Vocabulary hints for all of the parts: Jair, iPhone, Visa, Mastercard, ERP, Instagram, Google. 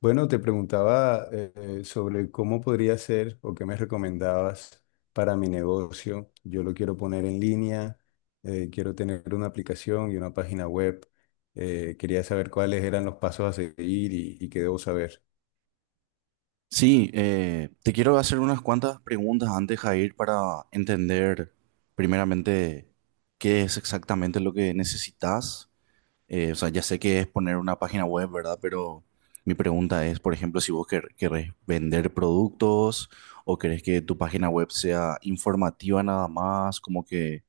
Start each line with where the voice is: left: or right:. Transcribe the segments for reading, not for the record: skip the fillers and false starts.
left: Bueno, te preguntaba sobre cómo podría ser o qué me recomendabas para mi negocio. Yo lo quiero poner en línea, quiero tener una aplicación.
right: Sí, te quiero hacer unas cuantas preguntas antes, Jair, para entender primeramente qué es exactamente lo que necesitas. O sea, ya sé que es poner una página web, ¿verdad? Pero mi pregunta es, por ejemplo, si vos querés vender productos o querés que tu página web sea informativa nada más,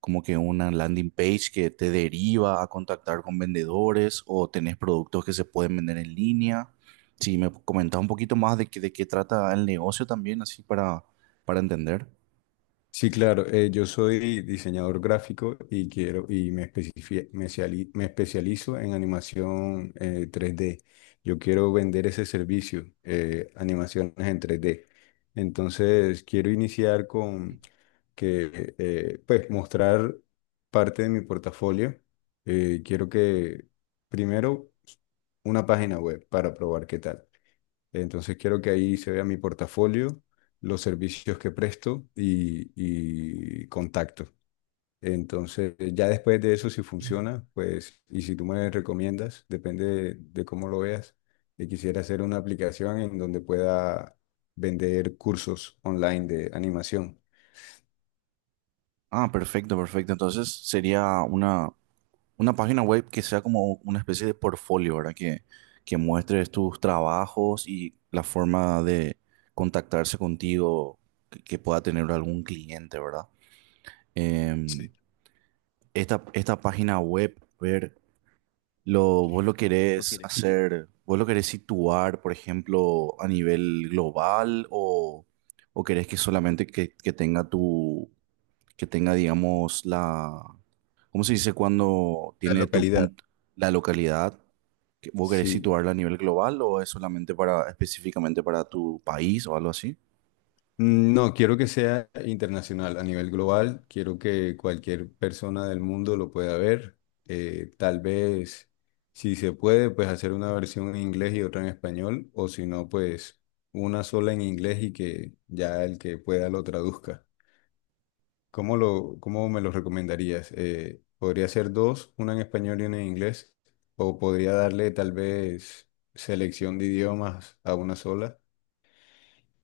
right: como que una landing page que te deriva a contactar con vendedores o tenés productos que se pueden vender en línea. Si me comentás un poquito más de qué trata el negocio también, para entender.
left: Sí, claro. Yo soy diseñador gráfico y quiero y me, especifi- me, ciali- me especializo en animación 3D. Yo quiero vender ese servicio, animaciones en 3D. Entonces, quiero iniciar con que, pues, mostrar parte de mi portafolio. Quiero que primero una página web para probar qué tal. Entonces quiero que ahí se vea mi portafolio, los servicios que presto y contacto. Entonces, ya después de eso, si funciona, pues, y si tú me recomiendas, depende de cómo lo veas, que quisiera hacer una aplicación en donde pueda vender cursos online de animación.
right: Ah, perfecto, perfecto. Entonces sería una página web que sea como una especie de portfolio, ¿verdad? Que muestres tus trabajos y la forma de contactarse contigo que pueda tener algún cliente, ¿verdad?
left: Sí.
right: Em, esta esta página web, ver, vos lo querés hacer, vos lo querés situar, por ejemplo, a nivel global, o querés que solamente que tenga que tenga, digamos, ¿cómo se dice cuando
left: La
right: tiene tu
left: localidad.
right: punto, la localidad? ¿Que ¿Vos querés
left: Sí.
right: situarla a nivel global o es solamente para, específicamente para tu país o algo así?
left: No, quiero que sea internacional, a nivel global. Quiero que cualquier persona del mundo lo pueda ver. Tal vez, si se puede, pues hacer una versión en inglés y otra en español, o si no, pues una sola en inglés y que ya el que pueda lo traduzca. ¿Cómo me lo recomendarías? ¿Podría ser dos, una en español y una en inglés? ¿O podría darle tal vez selección de idiomas a una sola?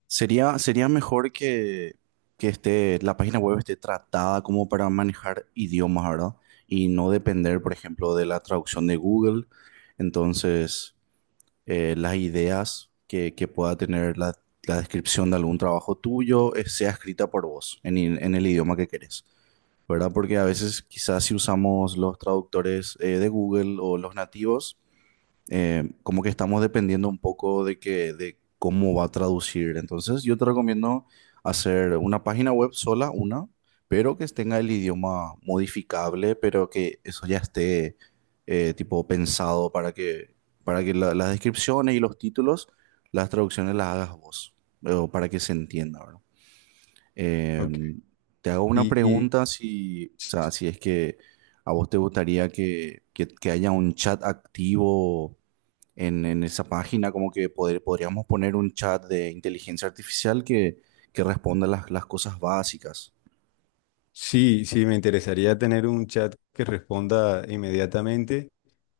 right: Sería mejor que esté, la página web esté tratada como para manejar idiomas, ¿verdad? Y no depender, por ejemplo, de la traducción de Google. Entonces, las ideas que pueda tener la descripción de algún trabajo tuyo sea escrita por vos en el idioma que querés, ¿verdad? Porque a veces quizás si usamos los traductores de Google o los nativos, como que estamos dependiendo un poco de cómo va a traducir. Entonces, yo te recomiendo hacer una página web sola, una, pero que tenga el idioma modificable, pero que eso ya esté tipo pensado para que las descripciones y los títulos, las traducciones las hagas vos, o para que se entienda, ¿verdad?
left: Ok.
right: Em, te hago una
left: Y, y
right: pregunta si, o sea, si es que a vos te gustaría que haya un chat activo en esa página, como que podríamos poner un chat de inteligencia artificial que responda las cosas básicas.
left: Sí, sí, me interesaría tener un chat que responda inmediatamente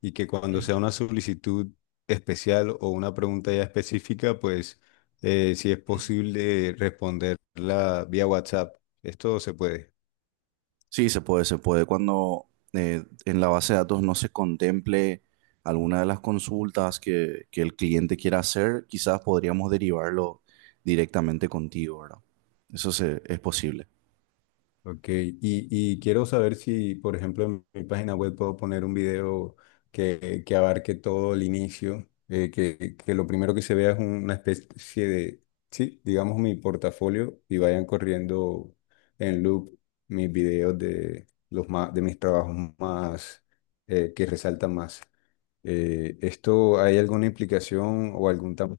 left: y que cuando sea una solicitud especial o una pregunta ya específica, pues si es posible responderla vía WhatsApp. Esto se puede.
right: Sí, se puede, se puede. Cuando en la base de datos no se contemple alguna de las consultas que el cliente quiera hacer, quizás podríamos derivarlo directamente contigo, ¿verdad? Es posible.
left: Ok, y quiero saber si, por ejemplo, en mi página web puedo poner un video que abarque todo el inicio, que lo primero que se vea es una especie de, sí, digamos mi portafolio y vayan corriendo en loop mis videos de mis trabajos más, que resaltan más. ¿Esto hay alguna implicación o algún tamaño?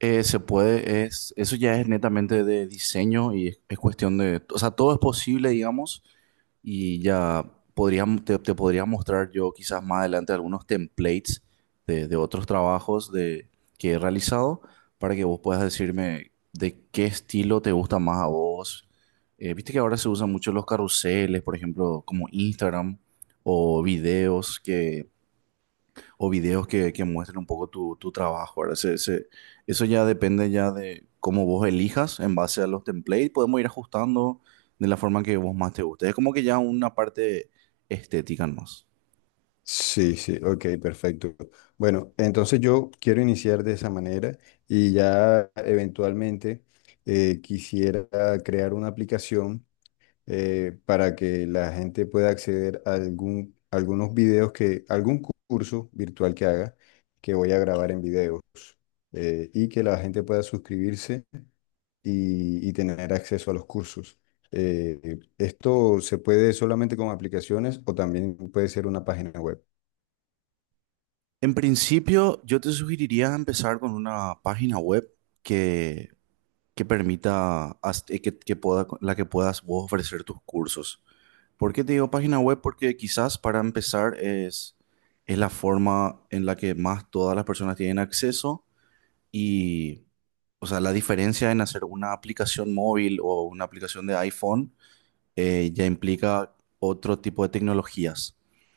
right: Se puede, es, eso ya es netamente de diseño y es cuestión de, o sea, todo es posible, digamos, y ya te podría mostrar yo quizás más adelante algunos templates de otros trabajos que he realizado para que vos puedas decirme de qué estilo te gusta más a vos. Viste que ahora se usan mucho los carruseles, por ejemplo, como Instagram o videos que o videos que muestren un poco tu trabajo, ¿verdad? Eso ya depende ya de cómo vos elijas en base a los templates. Podemos ir ajustando de la forma que vos más te guste. Es como que ya una parte estética más.
left: Sí, sí, ok, perfecto. Bueno, entonces yo quiero iniciar de esa manera y ya eventualmente quisiera crear una aplicación para que la gente pueda acceder a algún curso virtual que haga, que voy a grabar en videos y que la gente pueda suscribirse y tener acceso a los cursos. Esto se puede solamente con aplicaciones o también puede ser una página web.
right: En principio, yo te sugeriría empezar con una página web que, que permita, la que puedas vos ofrecer tus cursos. ¿Por qué te digo página web? Porque quizás para empezar es la forma en la que más todas las personas tienen acceso. Y, o sea, la diferencia en hacer una aplicación móvil o una aplicación de iPhone ya implica otro tipo de tecnologías.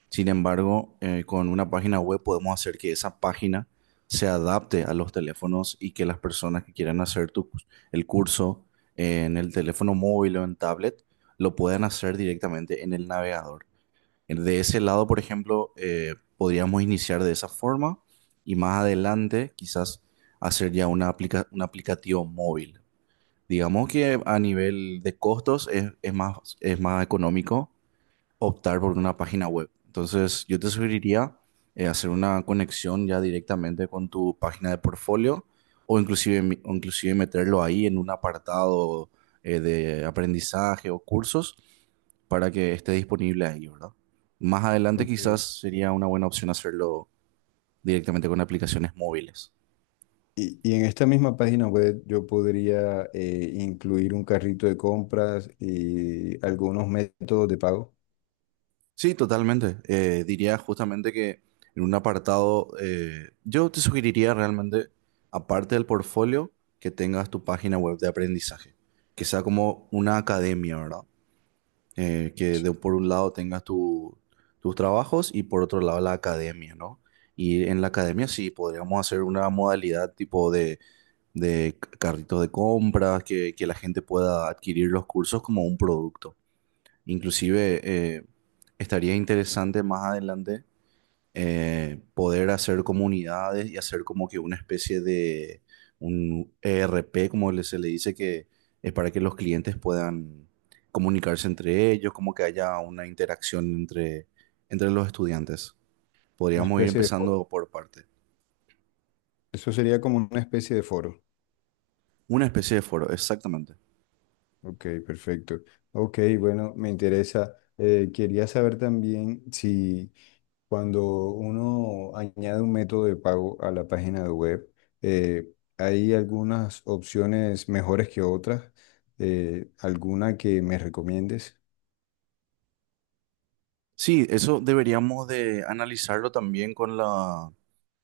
right: Sin embargo, con una página web podemos hacer que esa página se adapte a los teléfonos y que las personas que quieran hacer el curso en el teléfono móvil o en tablet lo puedan hacer directamente en el navegador. De ese lado, por ejemplo, podríamos iniciar de esa forma y más adelante quizás hacer ya una un aplicativo móvil. Digamos que a nivel de costos es más económico optar por una página web. Entonces, yo te sugeriría hacer una conexión ya directamente con tu página de portfolio o o inclusive meterlo ahí en un apartado de aprendizaje o cursos para que esté disponible ahí, ¿verdad? Más adelante quizás
left: Ok.
right: sería una buena opción hacerlo directamente con aplicaciones móviles.
left: Y en esta misma página web yo podría incluir un carrito de compras y algunos métodos de pago,
right: Sí, totalmente. Diría justamente que en un apartado, yo te sugeriría realmente, aparte del portfolio, que tengas tu página web de aprendizaje, que sea como una academia, ¿verdad? Por un lado tengas tus trabajos y por otro lado la academia, ¿no? Y en la academia sí, podríamos hacer una modalidad tipo de carritos de compras, que la gente pueda adquirir los cursos como un producto. Inclusive estaría interesante más adelante poder hacer comunidades y hacer como que una especie de un ERP, como se le dice, que es para que los clientes puedan comunicarse entre ellos, como que haya una interacción entre, entre los estudiantes.
left: una
right: Podríamos ir
left: especie de foro.
right: empezando por parte.
left: Eso sería como una especie de foro.
right: Una especie de foro, exactamente.
left: Ok, perfecto. Ok, bueno, me interesa. Quería saber también si cuando uno añade un método de pago a la página de web, eh, hay algunas opciones mejores que otras. ¿Alguna que me recomiendes?
right: Sí, eso deberíamos de analizarlo también con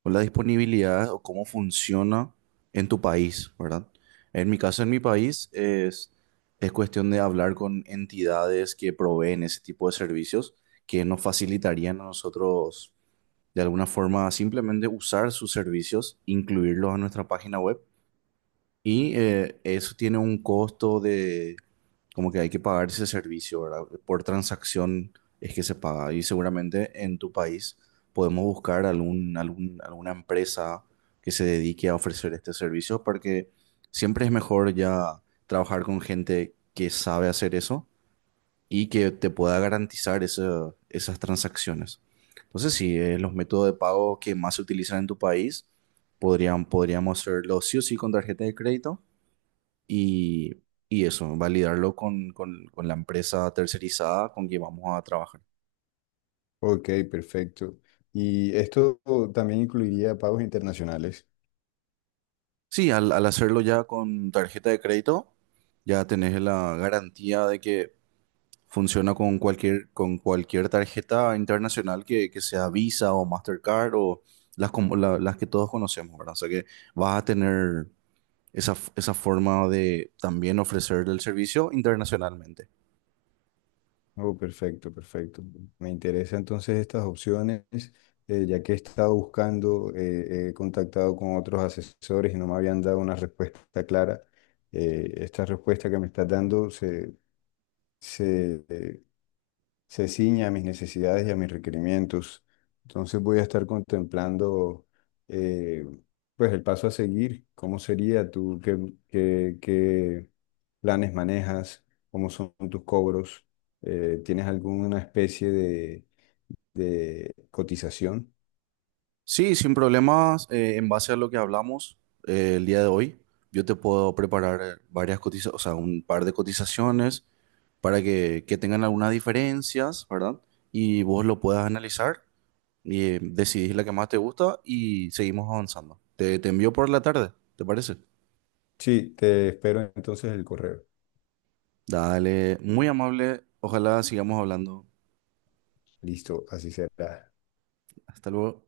right: con la disponibilidad o cómo funciona en tu país, ¿verdad? En mi caso, en mi país, es cuestión de hablar con entidades que proveen ese tipo de servicios que nos facilitarían a nosotros, de alguna forma, simplemente usar sus servicios, incluirlos en nuestra página web y eso tiene un costo de, como que hay que pagar ese servicio, ¿verdad? Por transacción es que se paga. Y seguramente en tu país podemos buscar alguna empresa que se dedique a ofrecer este servicio, porque siempre es mejor ya trabajar con gente que sabe hacer eso y que te pueda garantizar esas transacciones. Entonces, sí, los métodos de pago que más se utilizan en tu país podríamos hacerlo sí o sí con tarjeta de crédito y, y eso, validarlo con la empresa tercerizada con que vamos a trabajar.
left: Ok, perfecto. Y esto también incluiría pagos internacionales.
right: Sí, al hacerlo ya con tarjeta de crédito, ya tenés la garantía de que funciona con con cualquier tarjeta internacional que sea Visa o Mastercard o las que todos conocemos, ¿verdad? O sea que vas a tener esa forma de también ofrecer el servicio internacionalmente.
left: Oh, perfecto, perfecto. Me interesan entonces estas opciones, ya que he estado buscando, he contactado con otros asesores y no me habían dado una respuesta clara. Esta respuesta que me estás dando se, eh, se ciña a mis necesidades y a mis requerimientos. Entonces voy a estar contemplando eh, pues el paso a seguir, cómo sería tú, qué planes manejas, cómo son tus cobros, ¿tienes alguna especie de cotización?
right: Sí, sin problemas, en base a lo que hablamos el día de hoy, yo te puedo preparar varias cotizaciones, o sea, un par de cotizaciones para que tengan algunas diferencias, ¿verdad? Y vos lo puedas analizar y decidís la que más te gusta y seguimos avanzando. Te envío por la tarde, ¿te parece?
left: Sí, te espero entonces el correo.
right: Dale, muy amable, ojalá sigamos hablando.
left: Listo, así será.
right: Hasta luego.